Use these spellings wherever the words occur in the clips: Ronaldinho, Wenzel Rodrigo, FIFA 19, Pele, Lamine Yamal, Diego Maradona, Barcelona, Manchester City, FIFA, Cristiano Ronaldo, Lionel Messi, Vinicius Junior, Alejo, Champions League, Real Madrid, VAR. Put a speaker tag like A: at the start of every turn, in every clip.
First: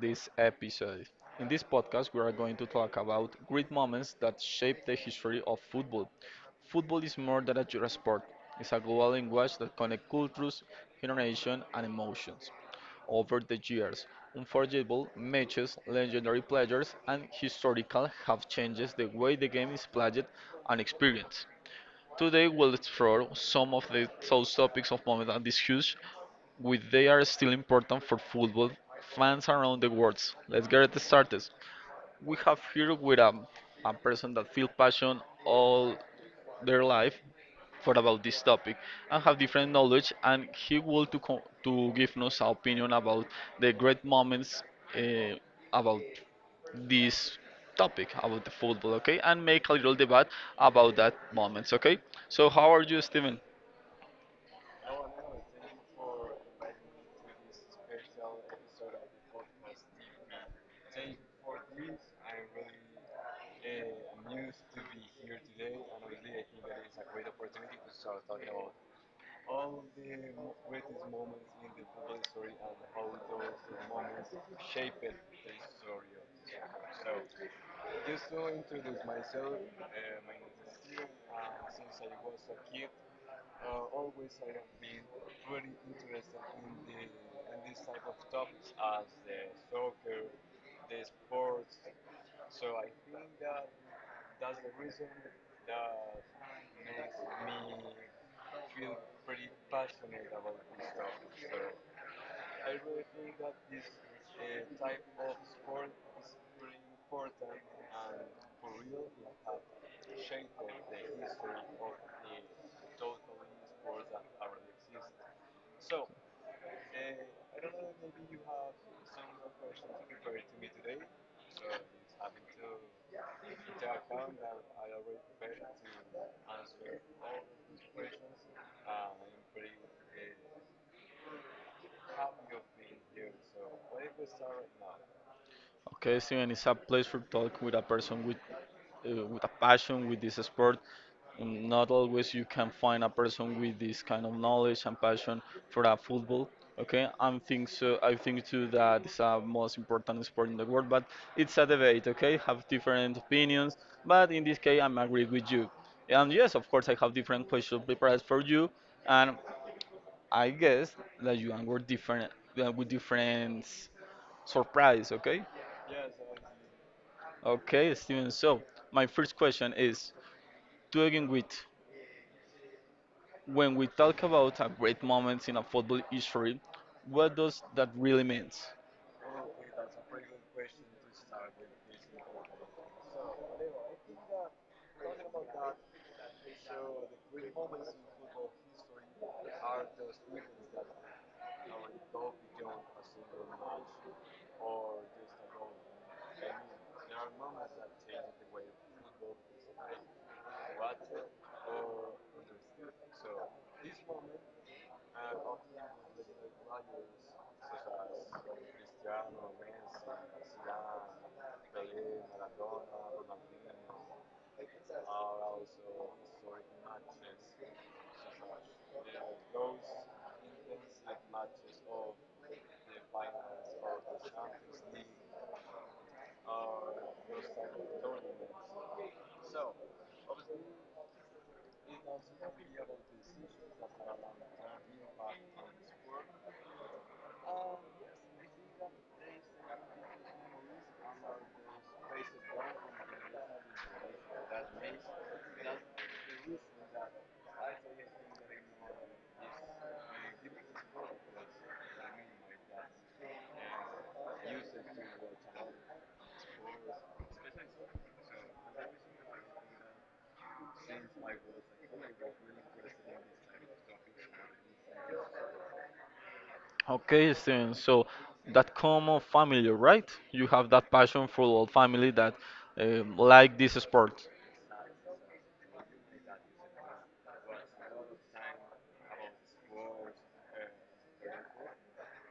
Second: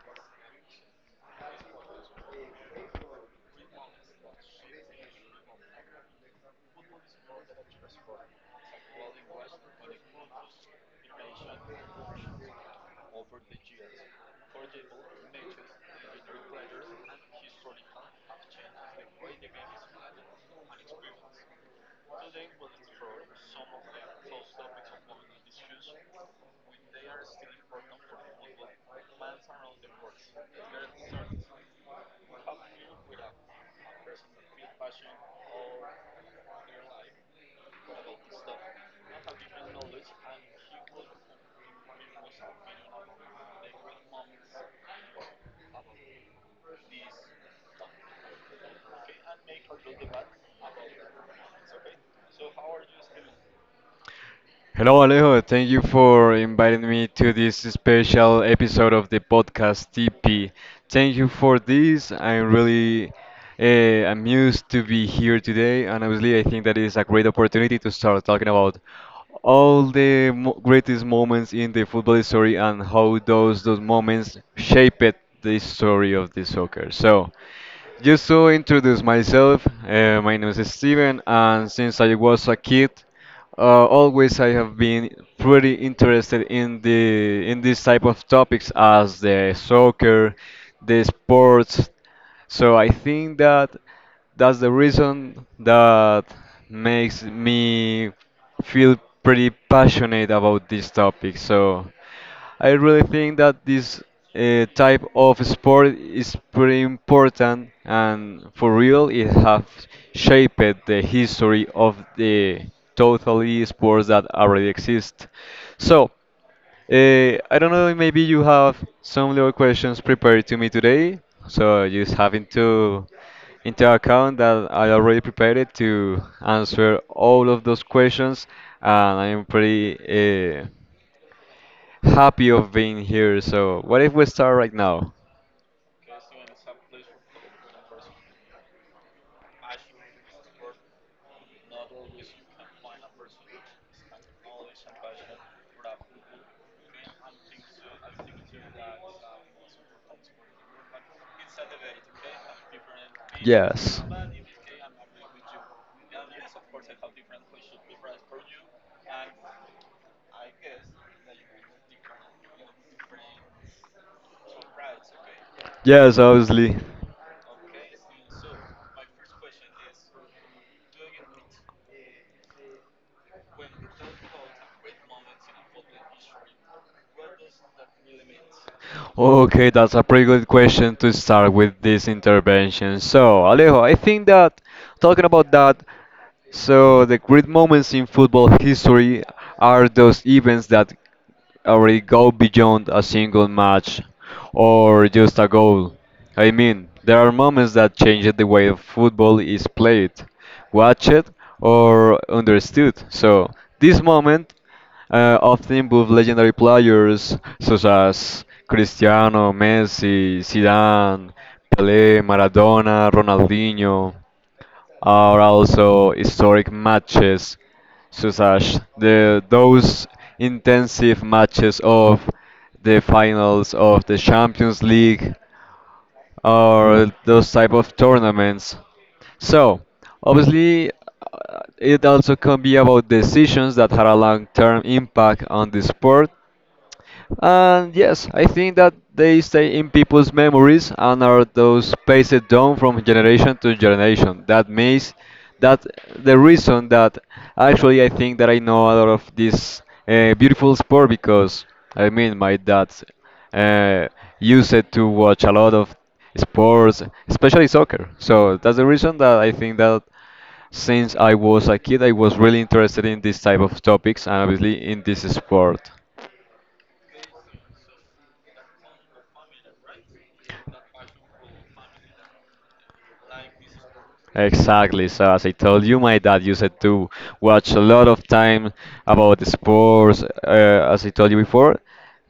A: this episode. In this podcast, we are going to talk about great moments that shape the history of football. Football is more than a just a sport; it's a global language that connects cultures, generations, and emotions. Over the years, unforgettable matches, legendary players, and historical have changed the way the game is played and experienced. Today, we'll explore some of the those topics of moments and discuss which they are still important for football fans around the world. Let's get it started. We have here with a person that feel passion all their life for about this topic and have different knowledge and he will to give us an opinion about the great moments uh, about this topic about the football, okay, and make a little debate about that moments, okay. So how are you, Steven?
B: Hello, Alejo. Thank you for inviting me to this special episode of the podcast TP. Thank you for this. I'm really amused to be here today, and obviously, I think that is a great opportunity to start talking about all the mo greatest moments in the football story and how those moments shaped the story of the soccer. So, just to introduce myself, my name is Steven, and since I was a kid. Always I have been pretty interested in the in this type of topics as the soccer, the sports. So I think that that's the reason that makes me feel pretty passionate about this topic. So I really think that this type of sport is pretty important, and for real, it have shaped the history of the totally sports that already exist. So, I don't know, maybe you have some little questions prepared to me today, so just having to into account that I already prepared it to answer all of those questions, and I'm pretty. Happy of being here. So, what if we start right now?
A: Okay, Steven, it's a place for talk with a person with a passion with this sport. Not always you can find a person with this kind of knowledge and passion for a football. Okay, I think so. I think too that it's a most important sport in the world, but it's a debate. Okay, have different opinions,
B: Yes.
A: but in this case, I'm agree with you. And yes, of course, I have different questions prepared for you, and I guess that you are different with different surprise. Okay.
B: Yes, obviously.
A: Okay, Steven. So, my first question is to begin with when we talk about a great moment in a football history, what does that really means?
B: Okay, that's a pretty good question to start with this intervention. So, Alejo, I think that talking about that. So the great moments in football history are those events that already go beyond a single match or just a goal. I mean, there are moments that change the way football is played, watched, or understood. So this moment often involve legendary players such as Cristiano, Messi, Zidane, Pelé, Maradona, Ronaldinho are also historic matches, such as the those intensive matches of the finals of the Champions League or those type of tournaments. So, obviously, it also can be about decisions that had a long-term impact on the sport and yes, I think that they stay in people's memories and are those passed down from generation to generation. That means that the reason that actually I think that I know a lot of this beautiful sport because I mean my dad uh, used it to watch a lot of sports, especially soccer. So that's the reason that I think that since I was a kid, I was really interested in this type of topics and obviously in this sport.
A: Okay, Steven. So, that common family, right? You have that passion for all family that like this sport.
B: Exactly. So as I told you, my dad used to watch a lot of time about the sports, as I told you before,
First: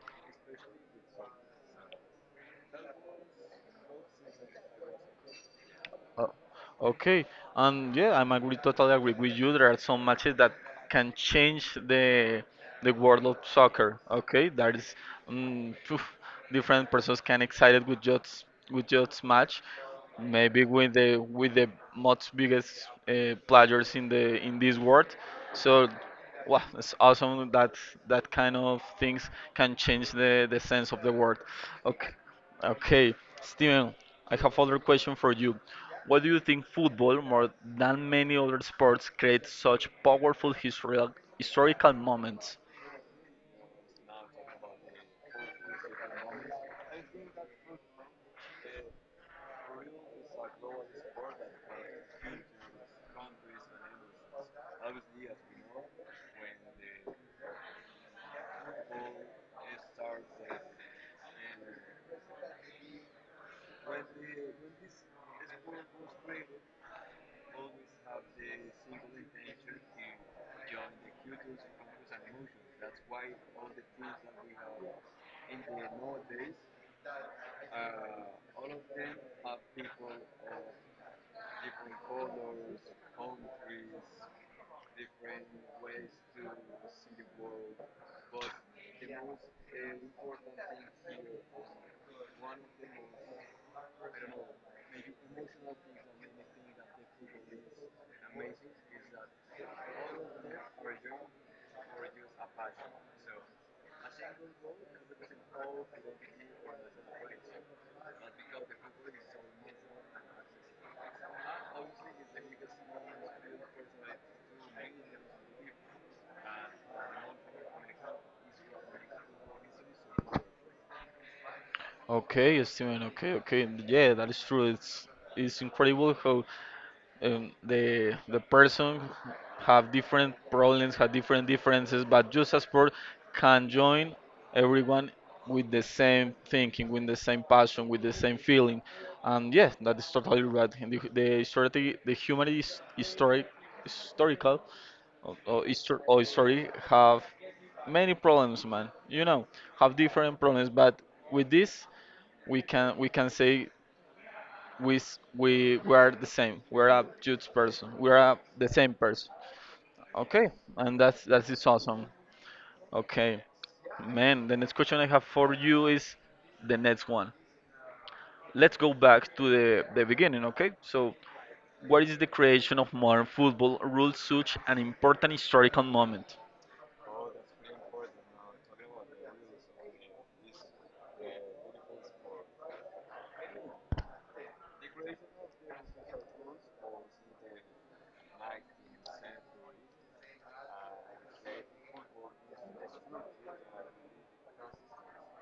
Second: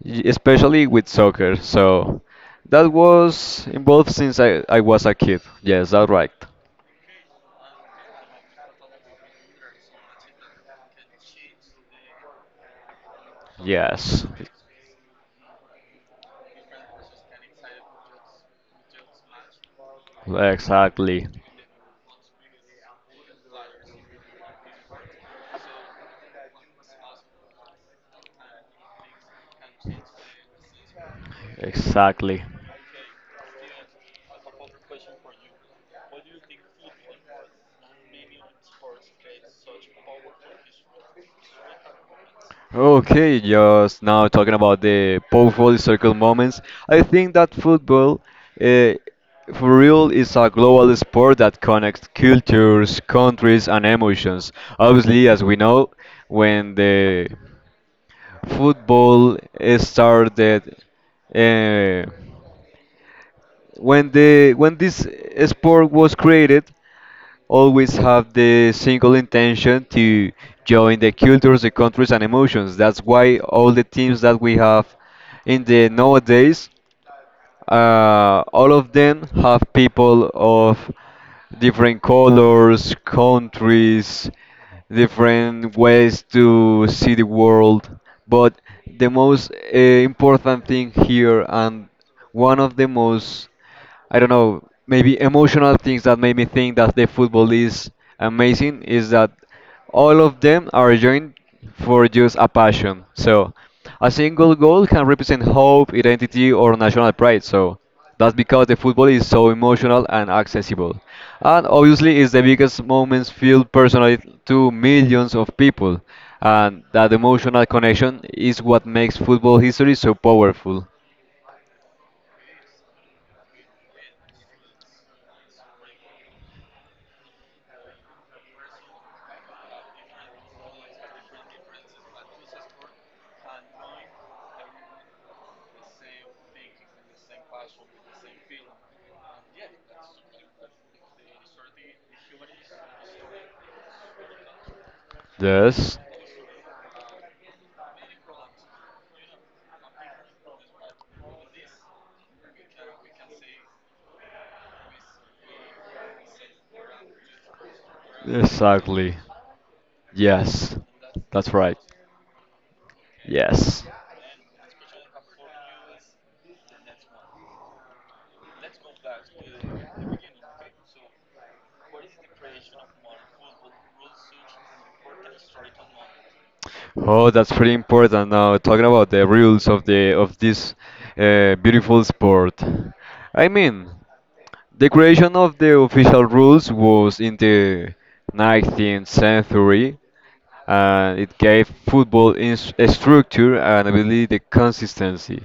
B: especially with soccer. So that was involved since I was a kid. Yes, that's
A: Oh,
B: right.
A: okay. And yeah, I'm agree, totally agree with you. There are some matches that can change the world of soccer.
B: Yes,
A: Okay, that is phew, different persons can excited with just match. Maybe with the
B: exactly,
A: with the most biggest players in the in this world. So wow, it's awesome that that kind of things can change the sense of the world. Okay,
B: exactly.
A: okay, Steven. I have other question for you. Why do you think football, more than many other sports, creates such powerful historical moments?
B: Okay, just now talking about the powerful historical moments. I think that football, uh, for real, is a global sport that connects cultures, countries, and emotions. Obviously, as we know, when the football started, uh, when the when this sport was created, always have the single intention to join the cultures, the countries, and emotions. That's why all the teams that we have in the nowadays, all of them have people of different colors, countries, different ways to see the world. But the most important thing here, and one of the most I don't know, maybe emotional things that made me think that the football is amazing is that all of them are joined for just a passion. So a single goal can represent hope, identity, or national pride. So that's because the football is so emotional and accessible. And obviously, it's the biggest moments felt personally to millions of people. And that emotional connection is what makes football history so powerful.
A: Okay, Steven. Okay, okay. Yeah, that is true. It's incredible how the person have different problems, have different differences, but just as sport can join everyone with the same thinking, with the same passion, with the same feeling, and yes, that is totally right. And the historically, the humanity is historic, historical, or, or,
B: Yes,
A: histor- or history have many problems, man. Have different problems, but with this we can say we are the same. We're a huge person. We're the same
B: exactly.
A: person. Okay,
B: Yes,
A: and that's that
B: that's
A: is
B: right.
A: awesome. Okay,
B: Yes.
A: man. The next question I have for you is the next one. Let's go back to the beginning. Okay, so what is the creation of modern football rules such an important historical moment?
B: Oh, that's pretty important. Now, talking about the rules of the of this beautiful sport. I mean, the creation of the official rules was in the 19th century. It gave football in a structure and I believe the consistency.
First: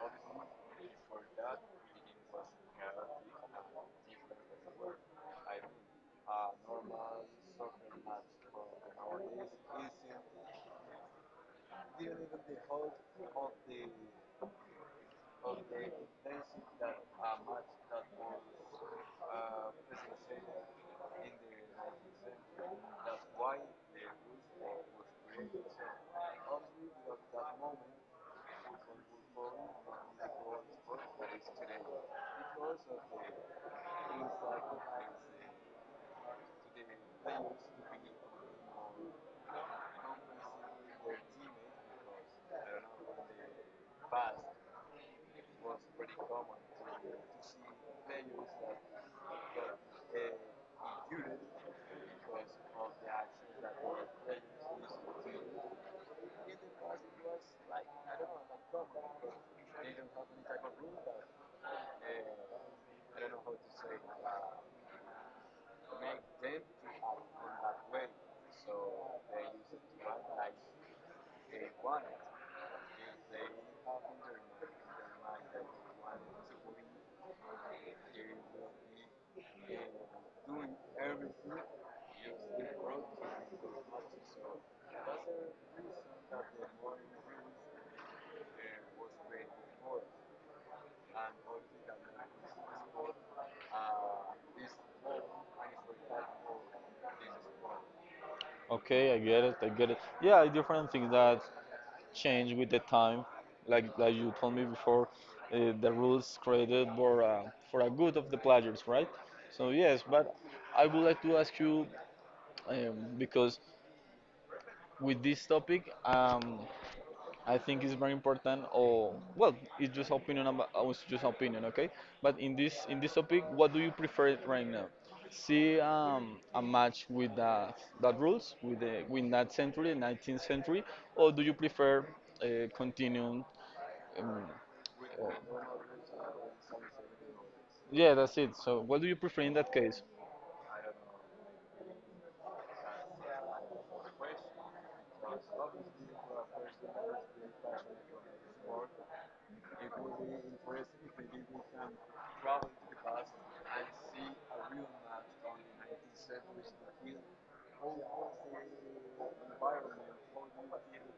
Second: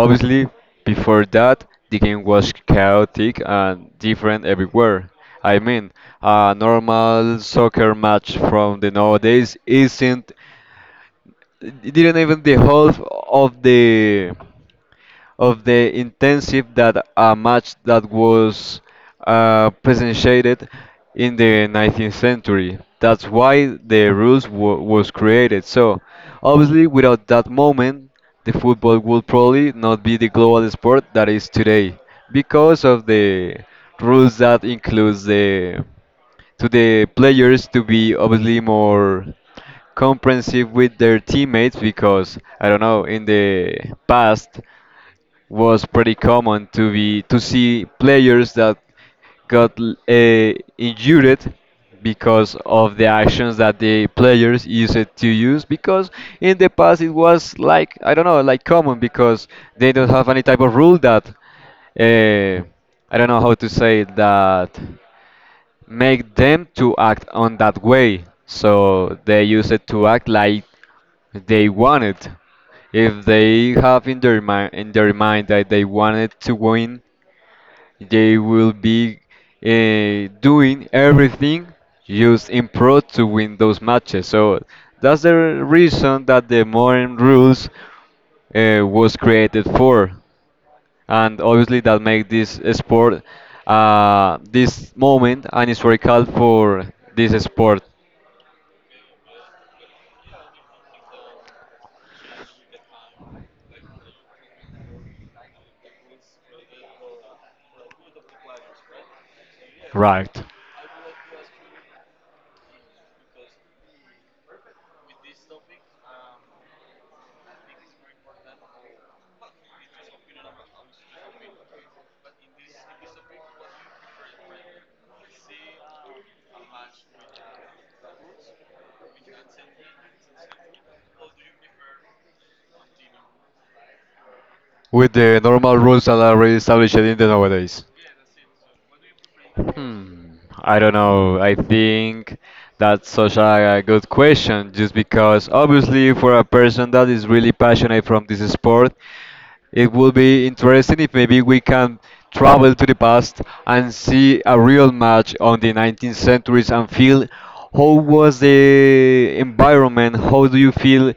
B: Obviously, before that, the game was chaotic and different everywhere. I mean, a normal soccer match from the nowadays isn't, it didn't even the half of the intensive that a match that was presented in the 19th century. That's why the rules wa was created. So obviously, without that moment, the football would probably not be the global sport that is today because of the rules that includes the to the players to be obviously more comprehensive with their teammates because I don't know in the past was pretty common to be to see players that got uh, injured because of the actions that the players used to use because in the past it was like I don't know like common because they don't have any type of rule that uh, I don't know how to say it, that make them to act on that way so they use it to act like they wanted, if they have in their mind that they wanted to win, they will be doing everything just in pro to win those matches. So that's the reason that the modern rules was created for, and obviously that make this sport, this moment, an historical for this sport.
A: Okay, I get it. I get it. Yeah, I different things that change with the time, like you told me before, the rules created for a good of the players, right? So yes, but
B: Right.
A: I would like to ask you because with this topic, I think it's very important. Or well, it's just opinion. It's just opinion, okay? But in this topic, what do you prefer right now? See a match with that rules with that century, 19th century, or do you prefer continuing um,
B: With the
A: uh,
B: normal rules that are already established in the nowadays.
A: yeah, that's it. So, what do you prefer in that case?
B: Hmm, I don't know. I think that's such a good question, just because obviously for a person that is really passionate from this sport, it will be interesting if maybe we can travel to the past and see a real match on the 19th centuries and feel how was the environment, how do you feel,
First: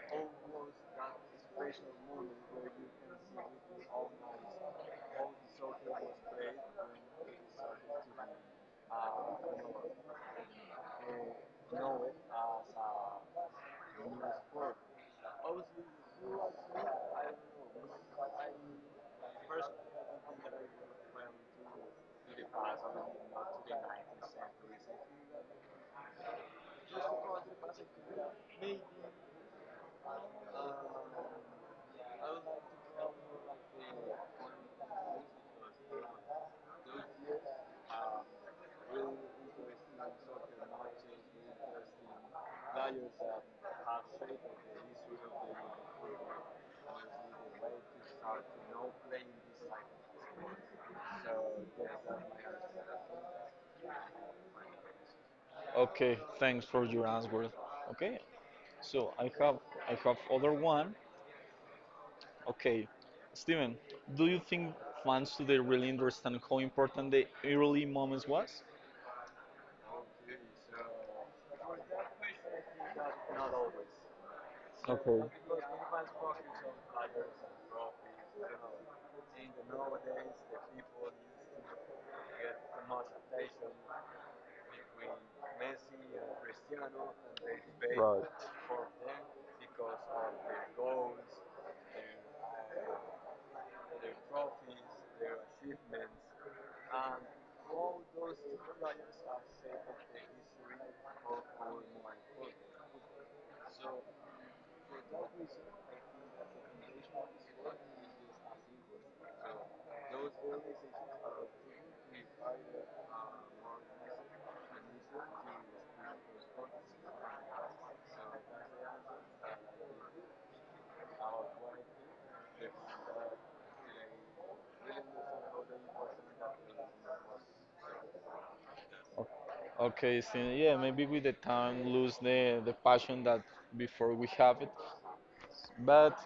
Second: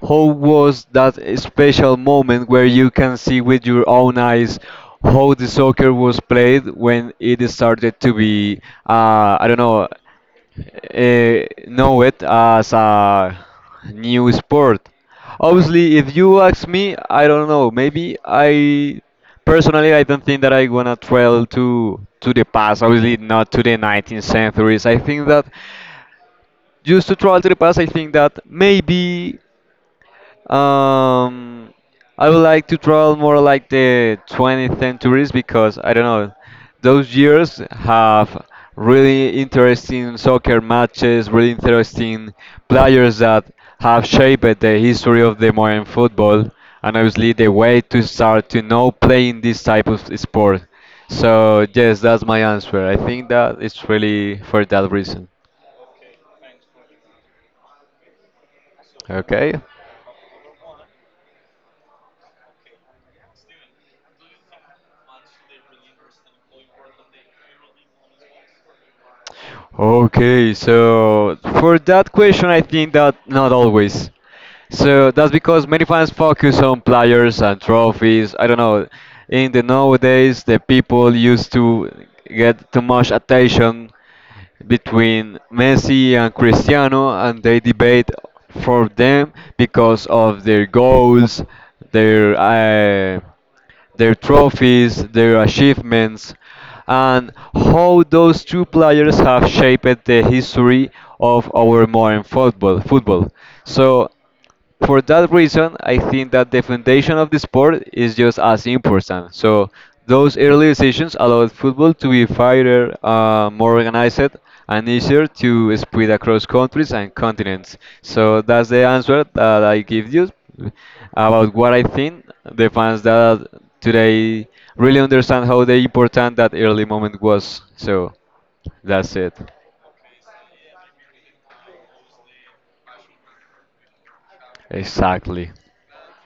B: how was that special moment where you can see with your own eyes how the soccer was played when it started to be, I don't know it as a new sport. Obviously, if you ask me, I don't know. Maybe I personally, I don't think that I wanna travel to the past. Obviously, not to the 19th centuries. I think that just to travel to the past, I think that maybe. Um, I would like to travel more like the 20th centuries because I don't know, those years have really interesting soccer matches, really interesting players that have shaped the history of the modern football and obviously the way to start to know playing this type of sport. So yes, that's my answer. I think that it's really for that reason.
A: Okay, thanks for your answer. Okay, so I
B: Okay.
A: have I have other one. Okay, Steven, do you think fans today really understand how important the early moments was?
B: Okay, so for that question, I think that not always. So
A: Okay.
B: that's because many fans focus on players and trophies. I don't know. In the nowadays, the people used to get too much attention between Messi and Cristiano, and they debate
A: Right.
B: for them because of their goals, their uh, their trophies, their achievements, and how those two players have shaped the history of our modern football. Football. So for that reason, I think that the foundation of the sport is just as important. So those early decisions allowed football to be faster, more organized, and easier to spread across countries and continents. So that's the answer that I give you about what I think the fans that today really understand how the important that early moment was. So that's
A: O-
B: it.
A: Okay, so yeah, maybe with the time lose the passion that before we have it,
B: Exactly.
A: but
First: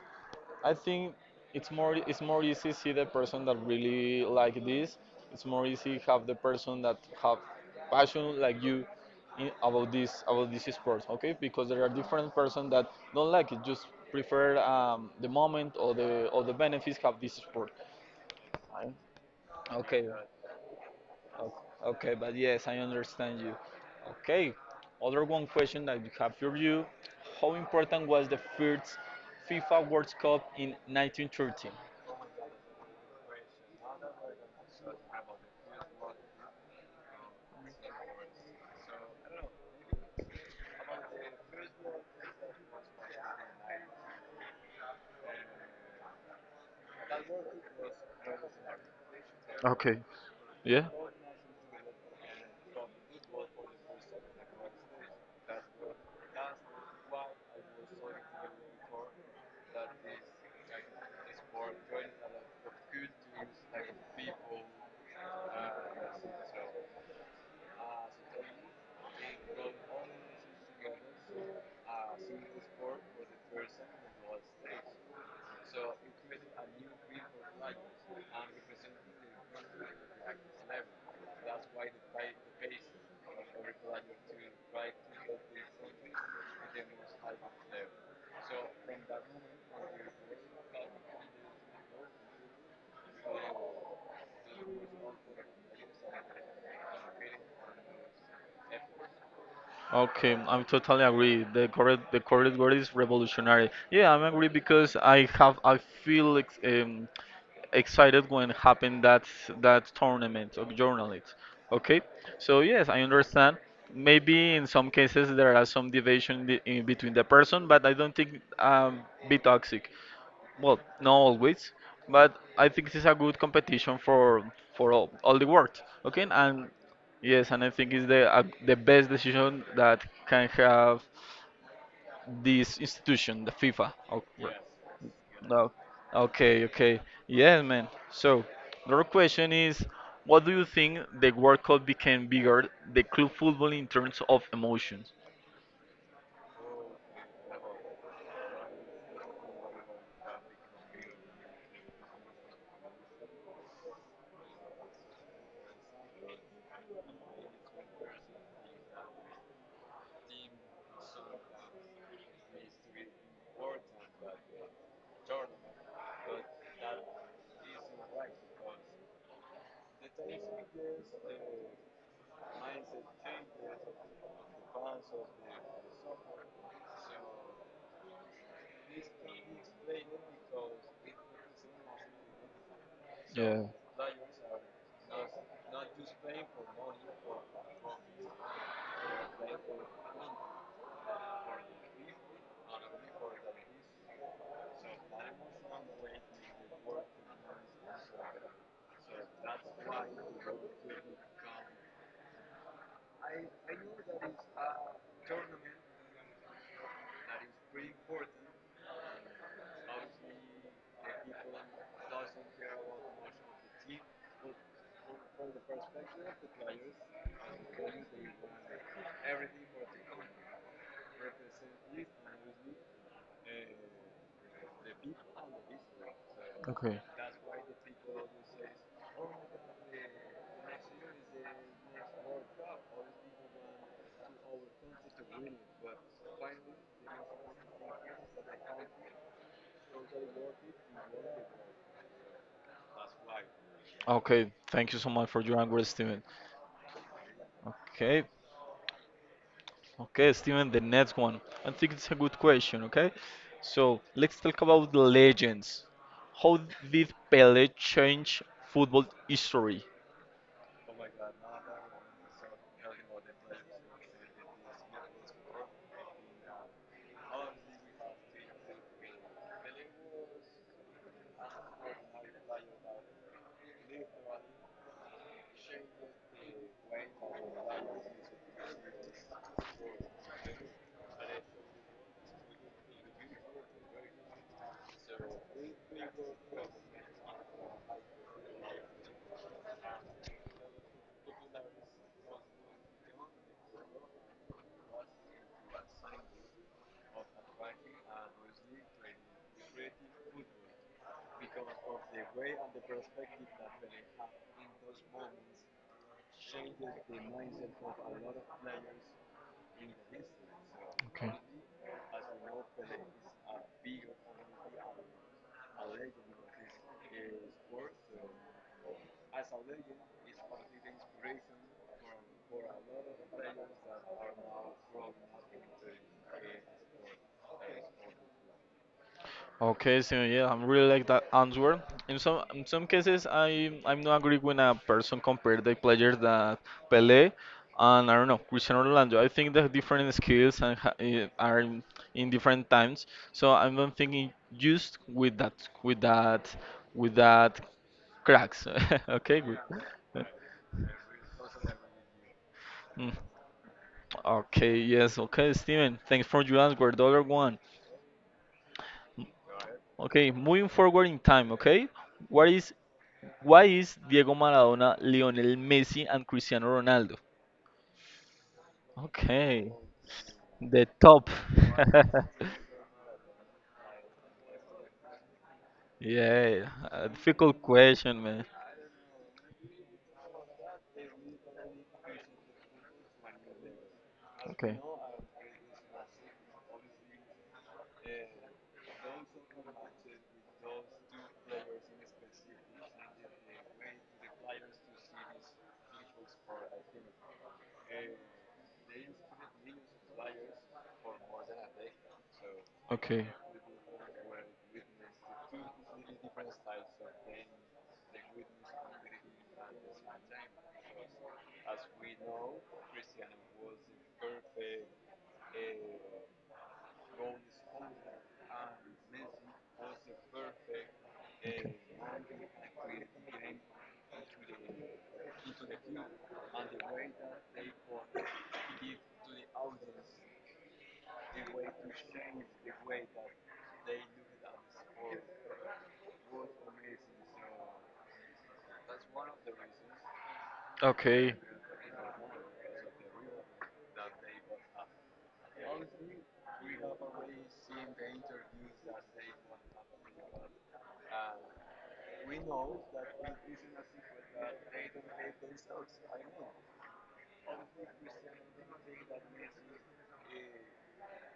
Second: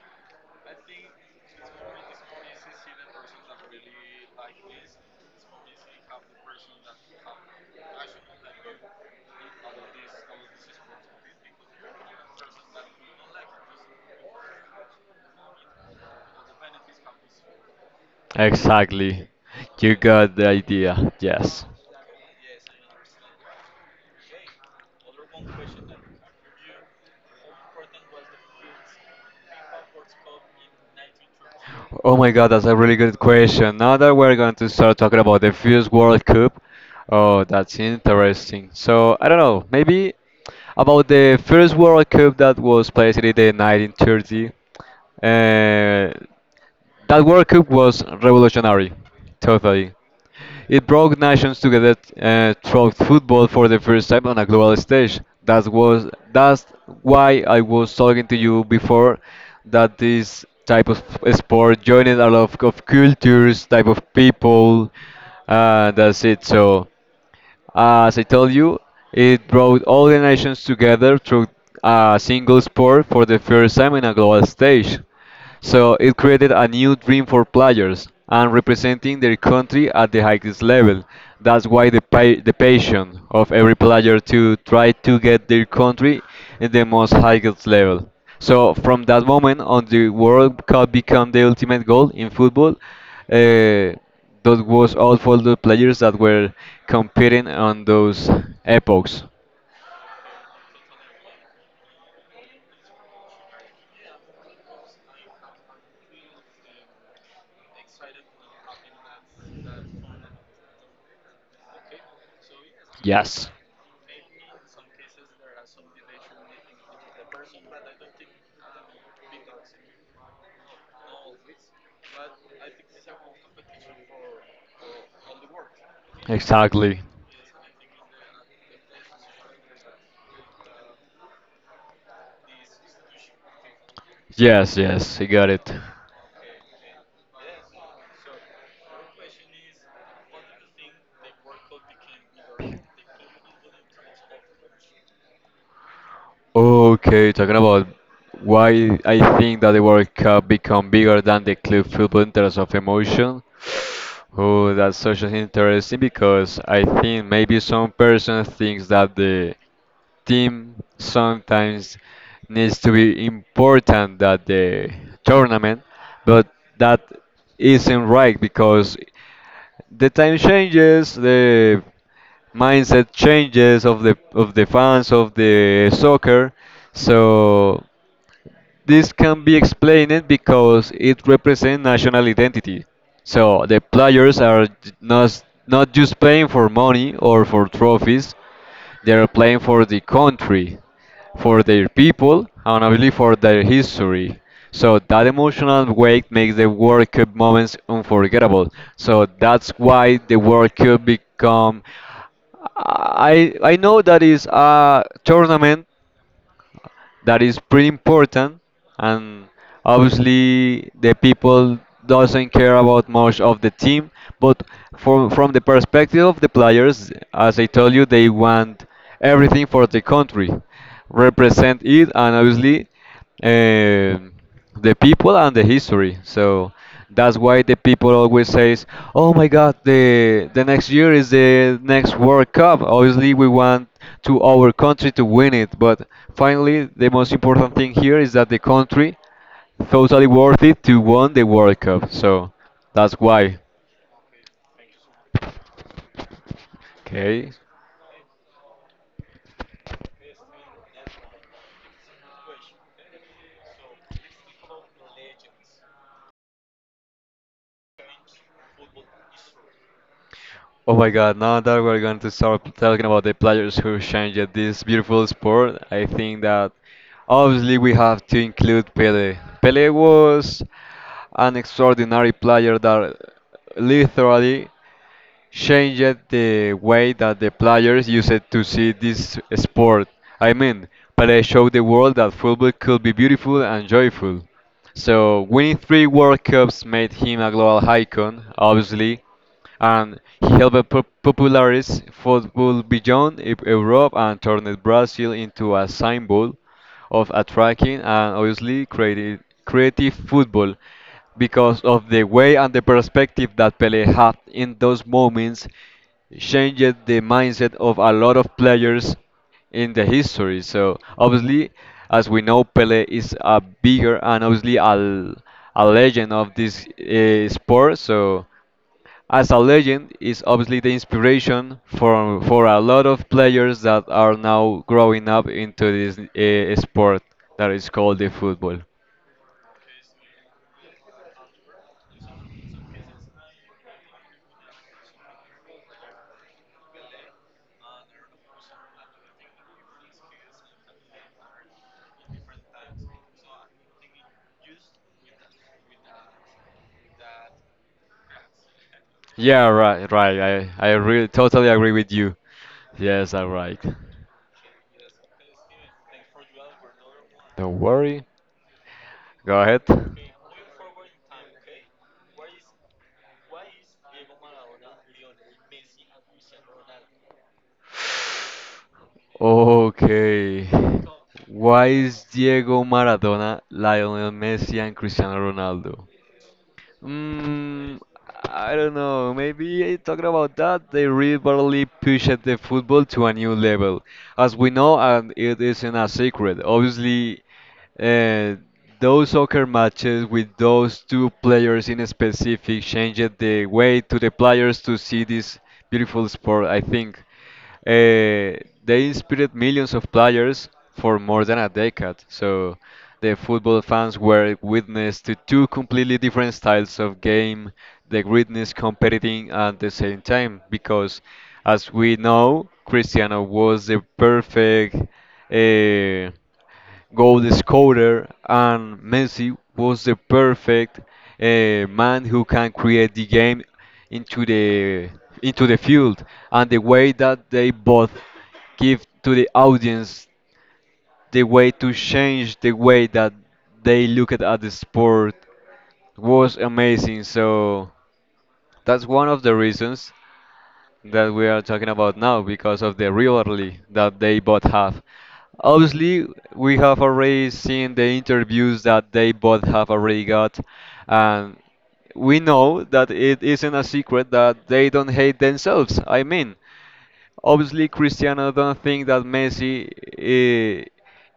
A: I think it's more easy see the person that really like this. It's more easy have the person that have passion like you in, about this sport, okay? Because there are different person that don't like it, just prefer the moment or the benefits have this sport. Right?
B: Exactly. You
A: Okay,
B: got the idea.
A: O-
B: Yes.
A: Okay, but yes, I understand you. Okay, other one question that you have for you: How important was the first FIFA World Cup in 1913?
B: Oh my god, that's a really good question. Now that we're going to start talking about the first World Cup, oh, that's interesting. So, I don't know, maybe about the first World Cup that was played in the 1930, uh, that World Cup was revolutionary, totally.
A: Okay. Yeah.
B: It brought nations together through football for the first time on a global stage. That's why I was talking to you before that this type of sport joined a lot of cultures, type of people. That's it. So. As I told you, it brought all the nations together through a single sport for the first time in a global stage. So it created a new dream for players and representing their country at the highest level. That's why the passion of every player to try to get their country in the most highest level. So from that moment on, the World Cup became the ultimate goal in football. Uh, that was all for the players that were competing on those epochs.
A: Okay, I'm totally agree. The correct word is revolutionary. Yeah, I'm agree because I feel ex excited when happened that tournament of journalists. Okay, so yes, I
B: Yes,
A: understand. Maybe in some cases there are some division in between the person, but I don't think be toxic. Well, not always, but I think this is a good competition for all the world. Okay, and
B: exactly.
A: yes, and I think it's the best decision that can have this institution, the FIFA. Oh,
B: Yes, I got it.
A: No. Okay, okay. Yes, man. So, another question is, what do you think the World Cup became bigger, the club football in terms of emotions?
B: Okay, talking about why I think that the World Cup become bigger than the club football in terms of emotion. Oh, that's such an interesting because I think maybe some person thinks that the team sometimes needs to be important at the tournament, but that isn't right because the time changes, the mindset changes of the fans of the soccer. So this can be explained because it represents national identity.
A: Yeah.
B: So the players are not just playing for money or for trophies. They're playing for the country, for their people, and obviously for their history. So that emotional weight makes the World Cup moments unforgettable. So that's why the World Cup become. I know that is a tournament that is pretty important, and obviously the people doesn't care about much of the team, but from the perspective of the players, as I told you, they want everything for the country, represent it, and obviously, um, the people and the history. So
A: Okay.
B: that's why the people always says, "Oh my God, the next year is the next World Cup." Obviously, we want to our country to win it, but finally, the most important thing here is that the country totally worth it to won the World Cup. So that's why.
A: Okay. Thank you so much for your answer, Steven.
B: Okay.
A: Okay. Okay, Steven, the next one. I think it's a good question, okay? So let's talk about the legends. How did Pele change football history?
B: Oh my God, now that we're going to start talking about the players who changed this beautiful sport, I think that obviously we have to include Pele. Pele was an extraordinary player that literally changed the way that the players used to see this sport. I mean, Pelé showed the world that football could be beautiful and joyful. So winning three World Cups made him a global icon, obviously, and he helped popularize football beyond Europe and turned Brazil into a symbol of attracting and obviously creative football because of the way and the perspective that Pele had in those moments changed the mindset of a lot of players in the history. So
A: Okay.
B: obviously, as we know, Pele is a bigger and obviously a legend of this sport. So as a legend is obviously the inspiration for a lot of players that are now growing up into this sport that is called the football.
A: Okay, so yeah, I really like that answer. In some cases, I'm not agree when a person compare the players that Pele and I don't know Cristiano Ronaldo. I think the different skills and are in different times. So I'm not thinking just with that with that cracks. Okay, good.
B: Yeah, right, right. I really totally agree with you.
A: Mm.
B: Yes, all right.
A: Okay, yes, okay, Steven. Thanks for your answer. The other one.
B: Don't worry. Go ahead.
A: Okay, moving forward in time, okay? What is Why is Diego Maradona, Lionel Messi, and Cristiano Ronaldo? Okay,
B: Okay.
A: the top.
B: Why is Diego Maradona, Lionel Messi, and Cristiano Ronaldo?
A: Yeah, a difficult
B: Mm,
A: question, man.
B: I don't know. Maybe talking about that, they really pushed the football to a new level. As we
A: Okay,
B: know, and it isn't a secret, obviously, uh, those soccer matches with those two players in specific changed the way to the players to see this beautiful sport, I think. Uh, they inspired millions of players for more than a decade. So
A: okay.
B: the football fans were witness to two completely different styles of game, the greatness competing at the same time. Because, as we know, Cristiano was the perfect. Uh, Goal scorer, and Messi was the perfect man who can create the game into the into the field, and the
A: Okay.
B: way that they both give to the audience the way to change the way that they look at the sport was amazing. So that's one of the reasons that
A: Okay,
B: we are talking about now because of the rivalry that they both have. Obviously, we have already seen the interviews that they both have already got, and we know that it isn't a secret that they don't hate themselves. I mean, obviously, Cristiano don't think that Messi eh,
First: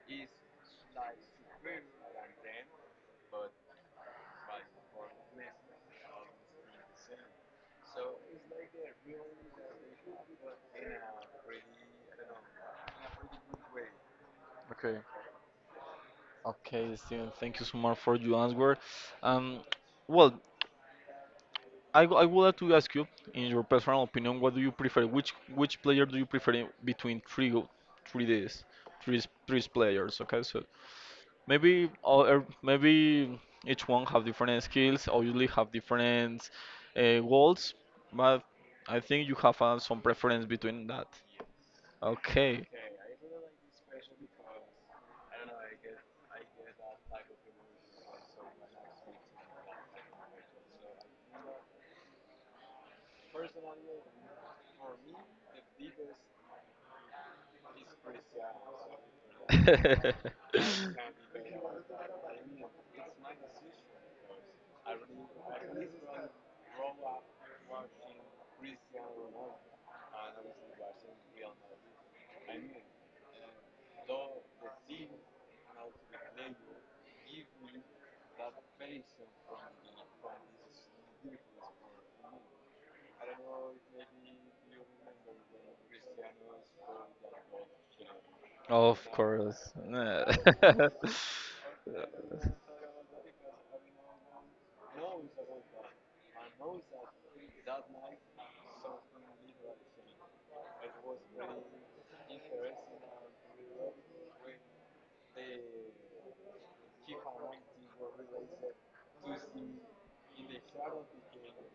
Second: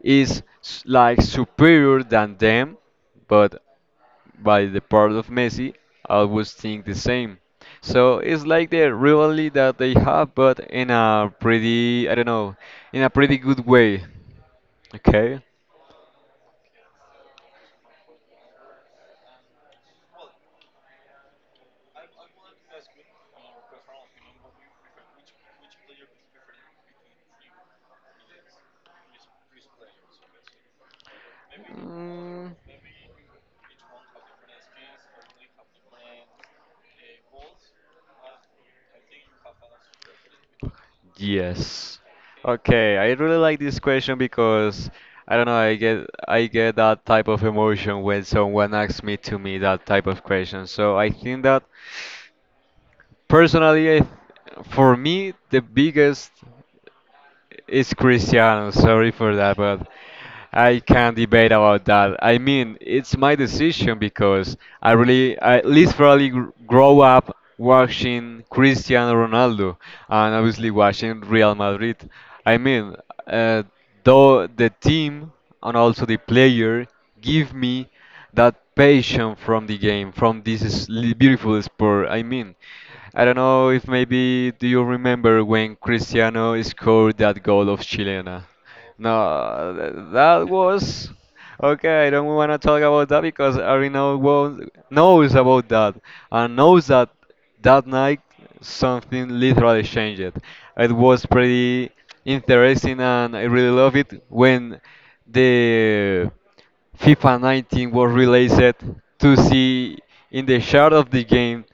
B: is like superior than them, but by the part of Messi, I always think the same. So it's like the rivalry that they have, but in a pretty, I don't know, in a pretty good way.
A: okay,
B: Okay?
A: okay, Steven. Thank you so much for your answer. Um, well, I would like to ask you, in your personal opinion, what do you prefer? Which player do you prefer between 3 days, three players? Okay, so maybe all- er,
B: Mm,
A: maybe each one have different skills, obviously have different goals, but I think you have some preference between that.
B: yes.
A: Okay.
B: Okay, I really like this question because I don't know, I get that type of emotion when someone asks me to me that type of question. So I think that personally, I, for me, the biggest. It's Cristiano. Sorry for that, but I can't debate about that. I mean, it's my decision because I really, I literally grow up watching Cristiano Ronaldo and obviously watching Real Madrid. I mean, uh, though the team and also the player give me that passion from the game, from this beautiful sport. I mean, I don't know if maybe do you remember when Cristiano scored that goal of Chilena?
A: Of course.
B: No, that was okay. I don't want to talk about that because Arino knows about that and knows that that night something literally changed. It was pretty interesting and I really love it when the FIFA 19 was released to see in the start of the game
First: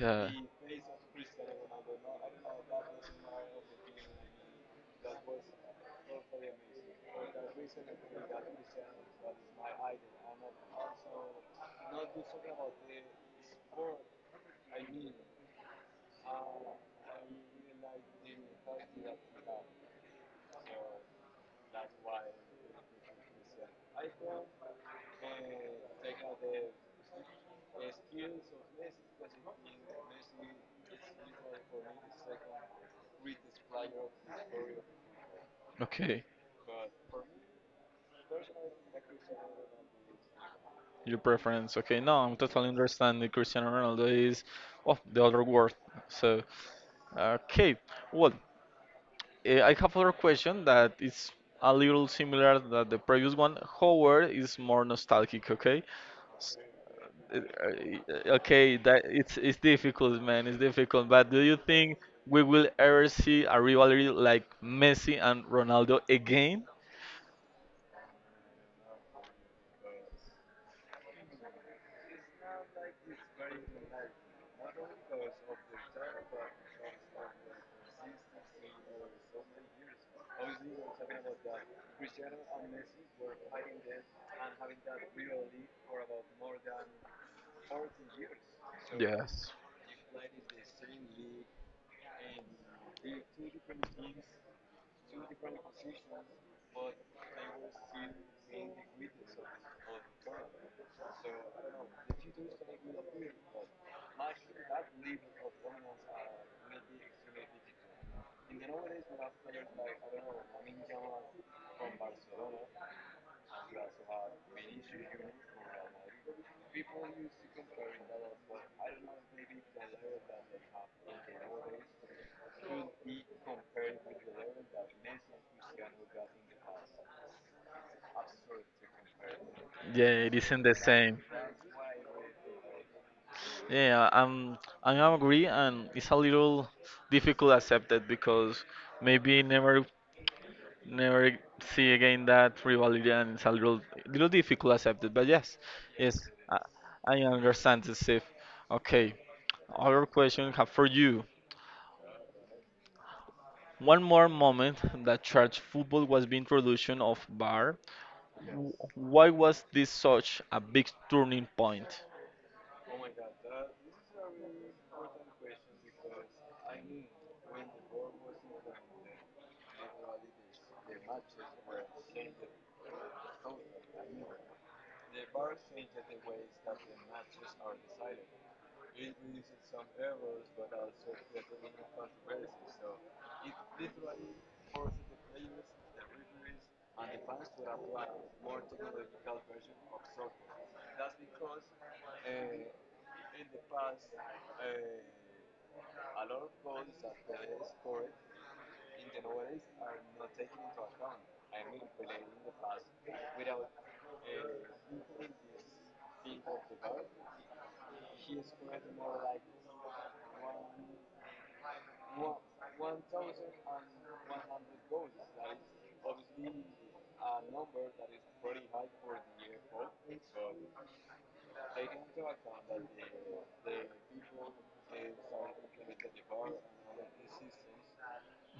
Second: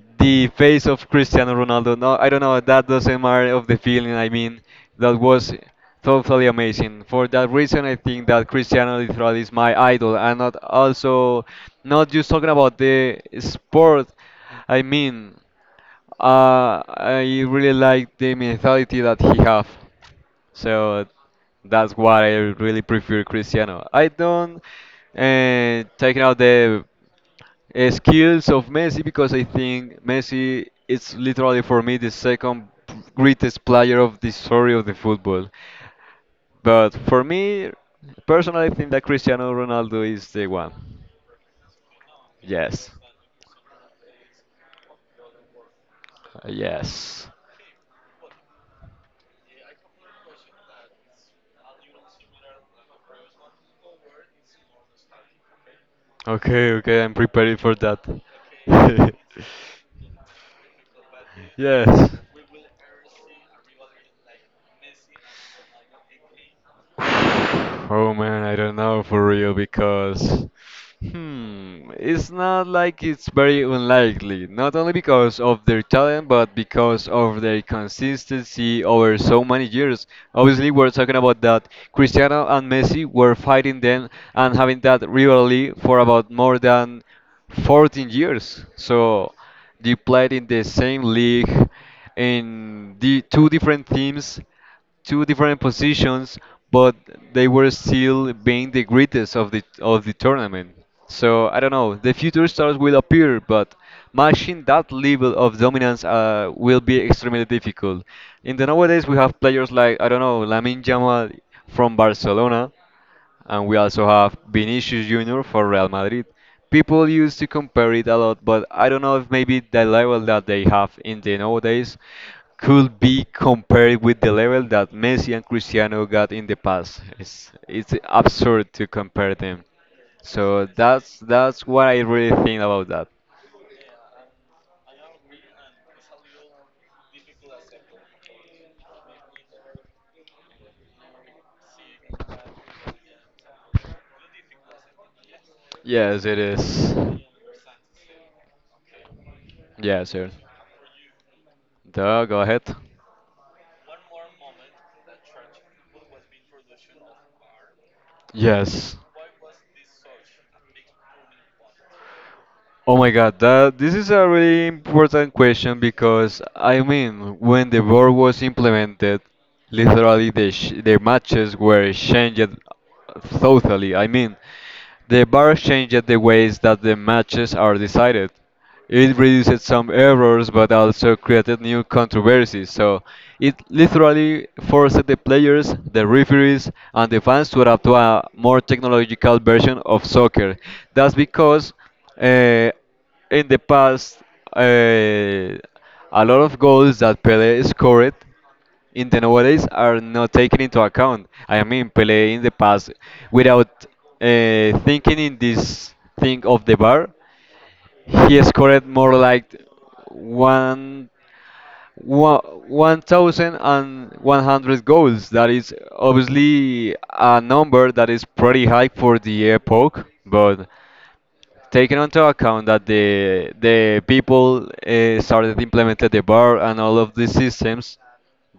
A: Yeah.
B: the face of Cristiano Ronaldo. No, I don't know. That doesn't matter of the feeling. I mean, that was totally amazing. For that reason, I think that Cristiano literally is my idol, and not also not just talking about the sport. I mean, I really like the mentality that he have. So that's why I really prefer Cristiano. I don't taking out the skills of Messi because I think Messi is literally for me the second greatest player of the story of the football.
A: Okay,
B: But for me, personally, I think that Cristiano Ronaldo is the one.
A: your preference. Okay, no, I'm totally
B: Yes,
A: understanding. Cristiano Ronaldo is, well, the other word. So,
B: yes.
A: okay. Well, I have other question that is a little similar that the previous one. However, is more nostalgic. Okay,
B: Okay, okay, I'm prepared for that.
A: Okay, that it's difficult, man. It's difficult. But do you think
B: Yes.
A: we will ever see a rivalry like Messi and Ronaldo again?
B: Oh man, I don't know for real because it's not like it's very unlikely. Not only because of their talent, but because of their consistency over so many years. Obviously, we're talking about that Cristiano and Messi were fighting then and having that rivalry for about more than 14 years. So.
A: Yes.
B: They played in the same league, in the two different teams, two different positions, but they were still being the greatest of the tournament. So I don't know. The future stars will appear, but matching that level of dominance will be extremely difficult. In the nowadays, we have players like I don't know Lamine Yamal from Barcelona, and we also have Vinicius Junior for Real Madrid. People used to compare it a lot, but I don't know if maybe the level that they have in the nowadays could be compared with the level that Messi and Cristiano got in the past. It's absurd to compare them.
A: Yeah, it isn't
B: So
A: the same.
B: that's what I really think about that.
A: Yeah, I agree, and it's a little difficult accepted because maybe never, never see again that rivalry, and it's a little, little difficult accepted. But yes, yes,
B: Yes, it
A: I,
B: is.
A: I understand this. If Okay, other
B: Yes, sir.
A: question I have for you:
B: Duh, go ahead.
A: One more moment that church football was the introduction of VAR. W-
B: Yes.
A: Why was this such a big turning point?
B: Oh my God, that this is a really important question because I mean, when the war was implemented, literally the matches were changed totally. I mean, the bar changed the ways that the matches are decided. It reduced some errors but also created new controversies. So it literally forced the players, the referees, and the fans to adapt to a more technological version of soccer. That's because uh, in the past, uh, a lot of goals that Pele scored in the nowadays are not taken into account. I mean, Pele in the past, without thinking in this thing of the bar, he scored more like one, one, 1,100 goals. That is obviously a number that is pretty high for the epoch, but taking into account that the people started implemented the bar and all of these systems,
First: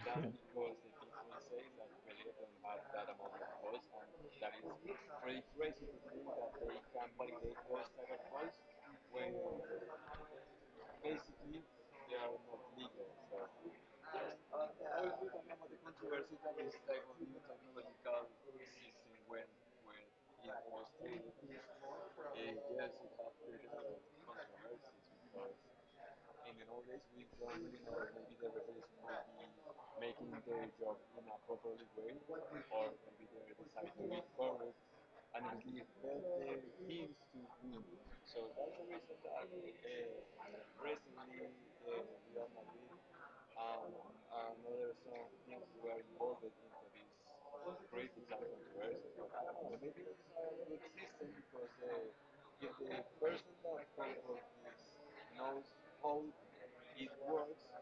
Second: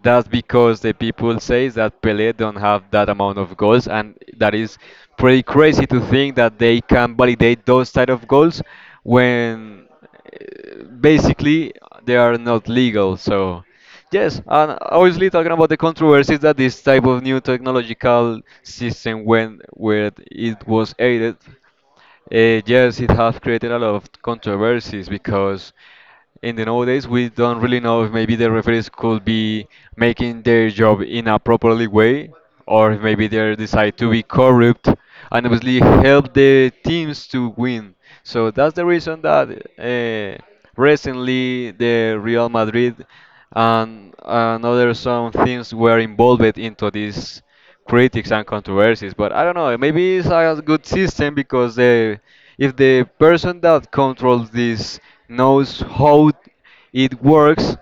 B: that's because the people say that Pelé don't have that amount of goals, and that is pretty crazy to think that they can validate those type of goals when basically they are not legal. So. Yes, and obviously talking about the controversies that this type of new technological system when where it was aided yes, it has created a lot of controversies because in the nowadays we don't really know if maybe the referees could be making their job in a properly way or if maybe they decide to be corrupt and obviously help the teams to win. So that's the reason that uh, recently the Real Madrid and another some things were involved into this critics and controversies. But I don't know. Maybe it's a good system because the if the person that controls this knows how it works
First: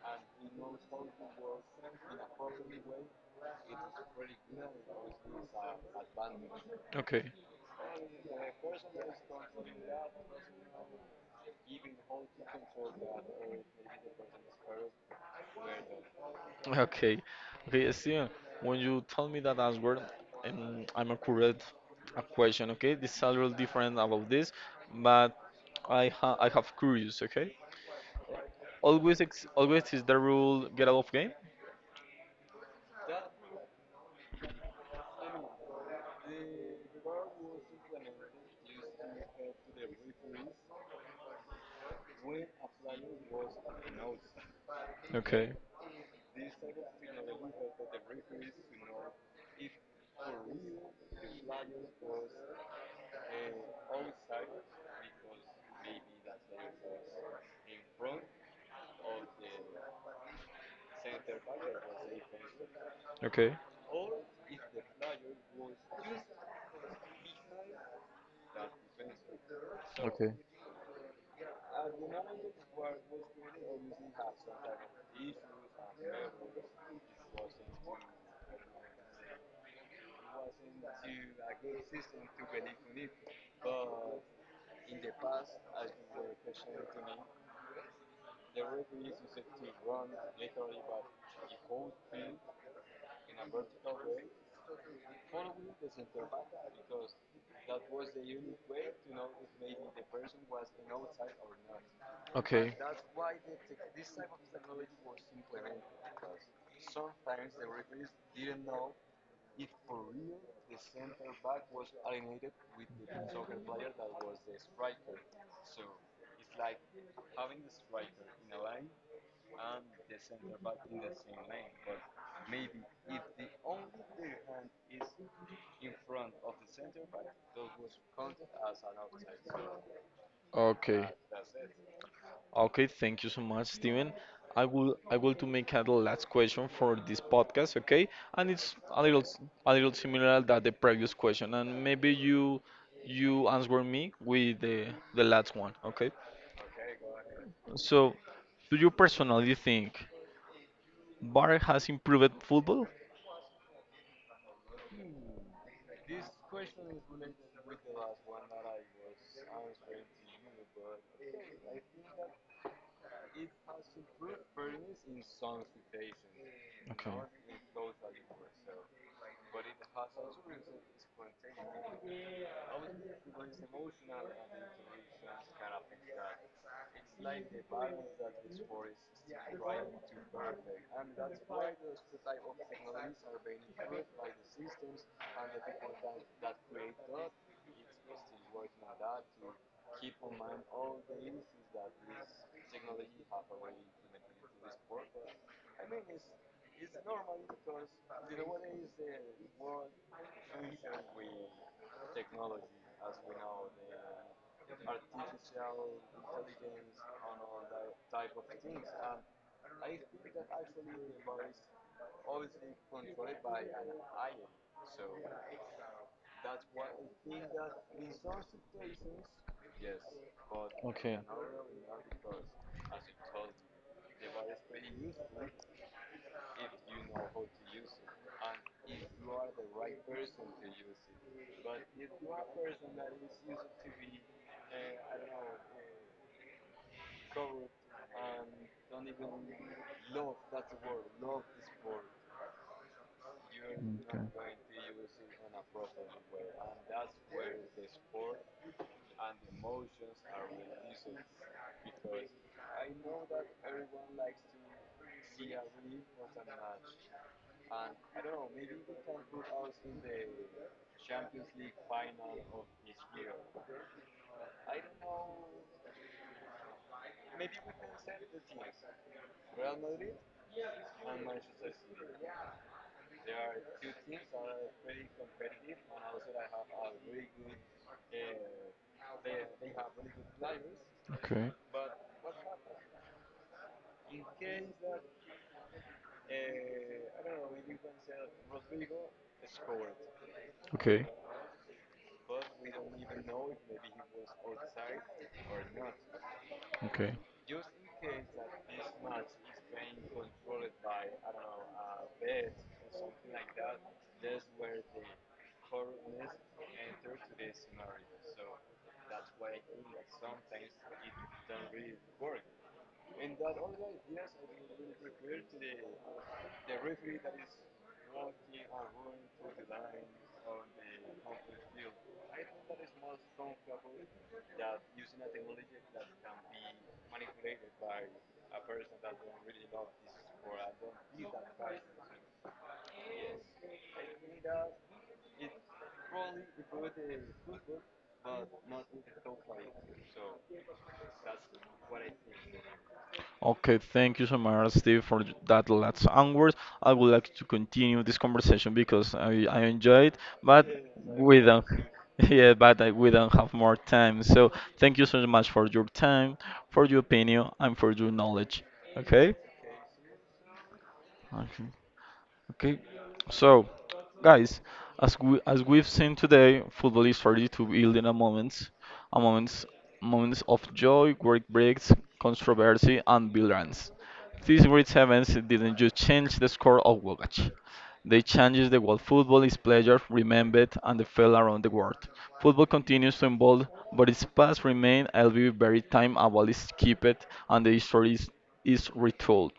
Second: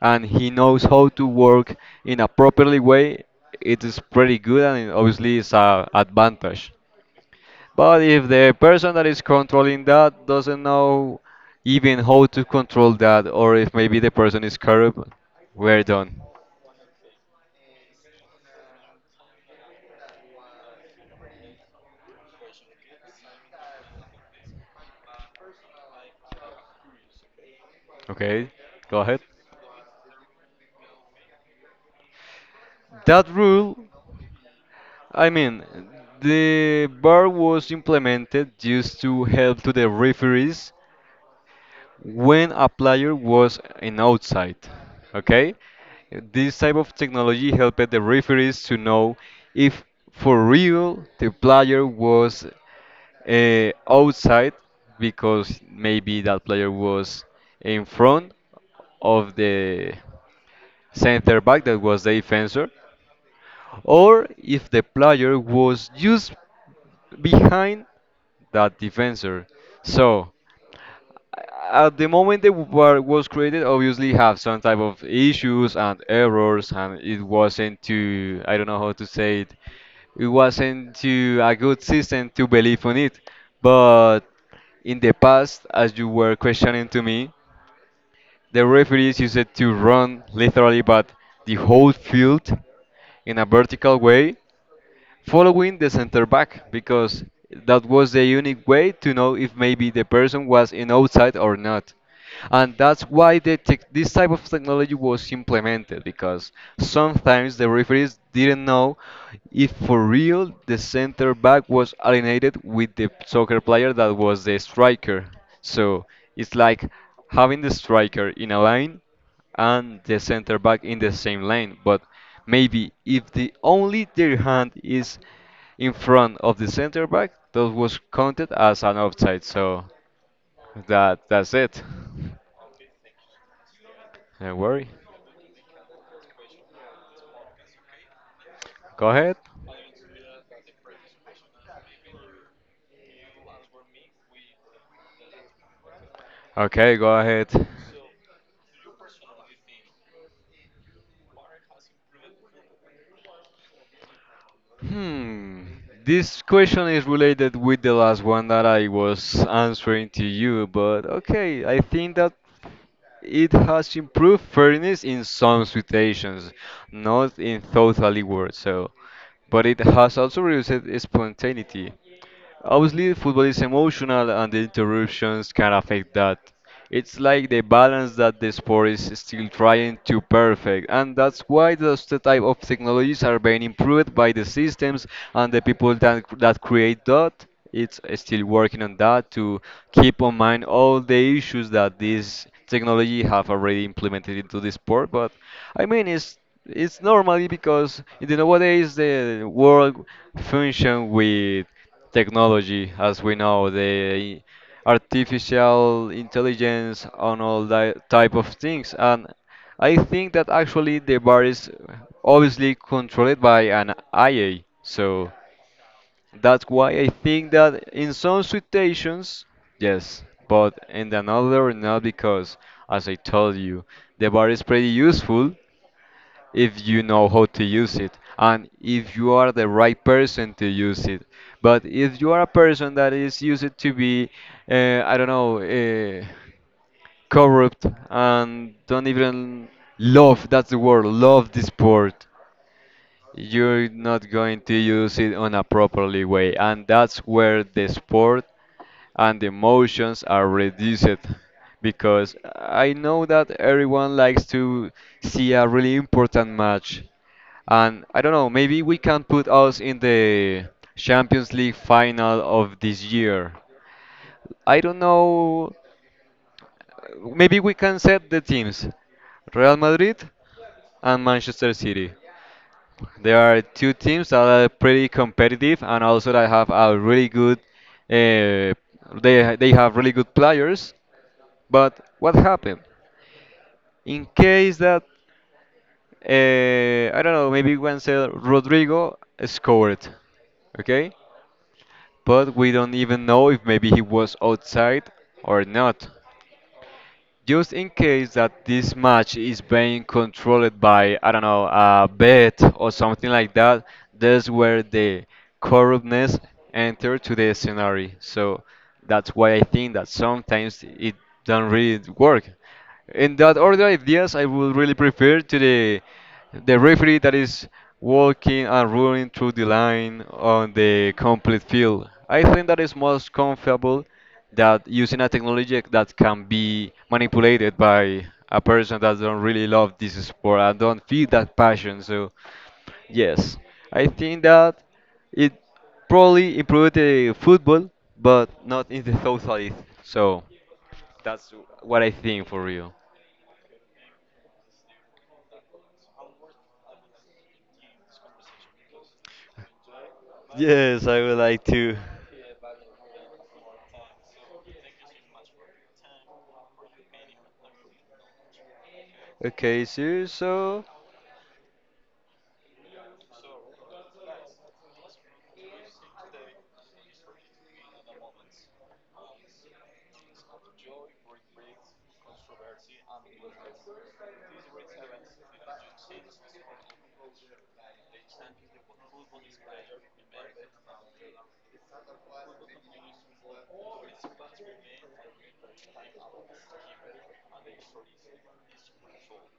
B: and he knows how to work in a properly way, it is pretty good and it obviously it's a advantage.
A: Okay,
B: But if the person that is controlling that doesn't know even how to control that, or if maybe the person is corrupt, we're done.
A: okay, okay, Steven. When you tell me that answer, I'm accurate a question. Okay, this is a little different about this, but I have curious. Okay,
B: Okay, go ahead.
A: always is the rule get out of game.
B: That rule I mean, the bar was implemented just to help to the referees when a player was in outside.
A: Okay,
B: Okay? This type of technology helped the referees to know if for real the player was outside because maybe that player was in front of the center back that was the defender
A: okay,
B: or if the player was just behind that defender. So at the moment the war was created, obviously have some type of issues and errors, and it wasn't too I don't know how to say it. It wasn't too a good system to believe on it. But in the past, as you were questioning to me, the referees used it to run literally, but the whole field in a vertical way following the center back because that was the unique way to know if maybe the person was in outside or not.
A: okay,
B: And that's why the tech this type of technology
A: okay.
B: was implemented because sometimes the referees didn't know if for real the center back was alienated with the soccer player that was the striker. So it's like having the striker in a line and the center back in the same lane. But maybe if the only their hand is in front of the center back, that was counted as an offside. So
A: Okay.
B: that's it.
A: Okay, thank you so much, Steven.
B: Don't
A: I
B: worry.
A: will I will to make a last question for this podcast, okay? And it's a
B: Go
A: little
B: ahead.
A: s- a little similar that the previous question, and maybe you answer me with the last one, okay?
B: Okay, go ahead.
A: So, do you personally think VAR has improved football?
B: Hmm. This question is related with the last one that I was answering to you, but okay, I think that it has improved fairness in some situations,
A: Okay.
B: not in totally words. So, but it has also reduced spontaneity. Obviously, football is emotional, and the interruptions can affect that. It's like the balance that the sport is still trying to perfect, and that's why those the type of technologies are being improved by the systems and the people that create that. It's still working on that to keep on mind all the issues that this technology have already implemented into the sport. But I mean, it's normally because in the nowadays the world function with technology as we know, the artificial intelligence and all that type of things. And I think that actually the bar is obviously controlled by an IA. So that's why I think that in some situations, yes, but in
A: Okay.
B: another not because, as I told you, the bar is pretty useful if you know how to use it and if you are the right person to use it. But if you are a person that is used it to be, I don't know, corrupt and don't even love, that's the word, love the sport. You're
A: Okay.
B: not going to use it on a properly way, and that's where the sport and the emotions are reduced because I know that everyone likes to see a really important match. And I don't know, maybe we can put us in the Champions League final of this year. I don't know, maybe we can set the teams Real Madrid and Manchester City. There are two teams that are pretty competitive and also that have a really good. Uh, they have really good players,
A: Okay,
B: but what happened? In case that I don't know, maybe Wenzel Rodrigo scored,
A: okay,
B: okay, but we don't even know if maybe he was outside or not.
A: okay.
B: Just in case that this match is being controlled by, I don't know, a bet or something like that, that's where the corruptness enter to the scenario. So that's why I think that sometimes it don't really work. In that order of ideas, I would really prefer to the referee that is walking and running through the line on the complete field. I think that is most comfortable that using a technology that can be manipulated by a person that don't really love this sport and don't feel that passion. So yes, I think that it probably improved the football, but not in the totality. So what I think for real.
A: Okay, thank you so much, Steve, for that last onwards. I would like to continue this conversation because I enjoy it, but
B: Yes, I would
A: we
B: like
A: don't,
B: to.
A: yeah, but we don't have more time. So thank you so much for your time, for your opinion, and for your knowledge. Okay?
B: Okay, so
A: Okay. Okay, so guys, as we've seen today, football is started to build in a moments, moments of joy, work breaks, controversy, and violence. These great events didn't just change the score of Wogach. They changed the world. Football is pleasure, remembered, and the fell around the world. Football continues to evolve, but its past remains, albeit very time, a while it's kept, and the history is retold.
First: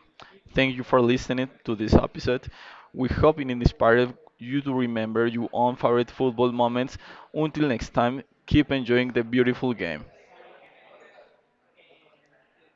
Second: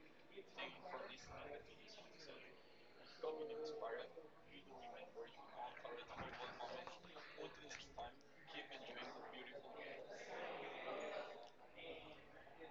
A: Thank you for listening to this episode. We hope it inspired you to remember your own favorite football moments. Until next time, keep enjoying the beautiful game.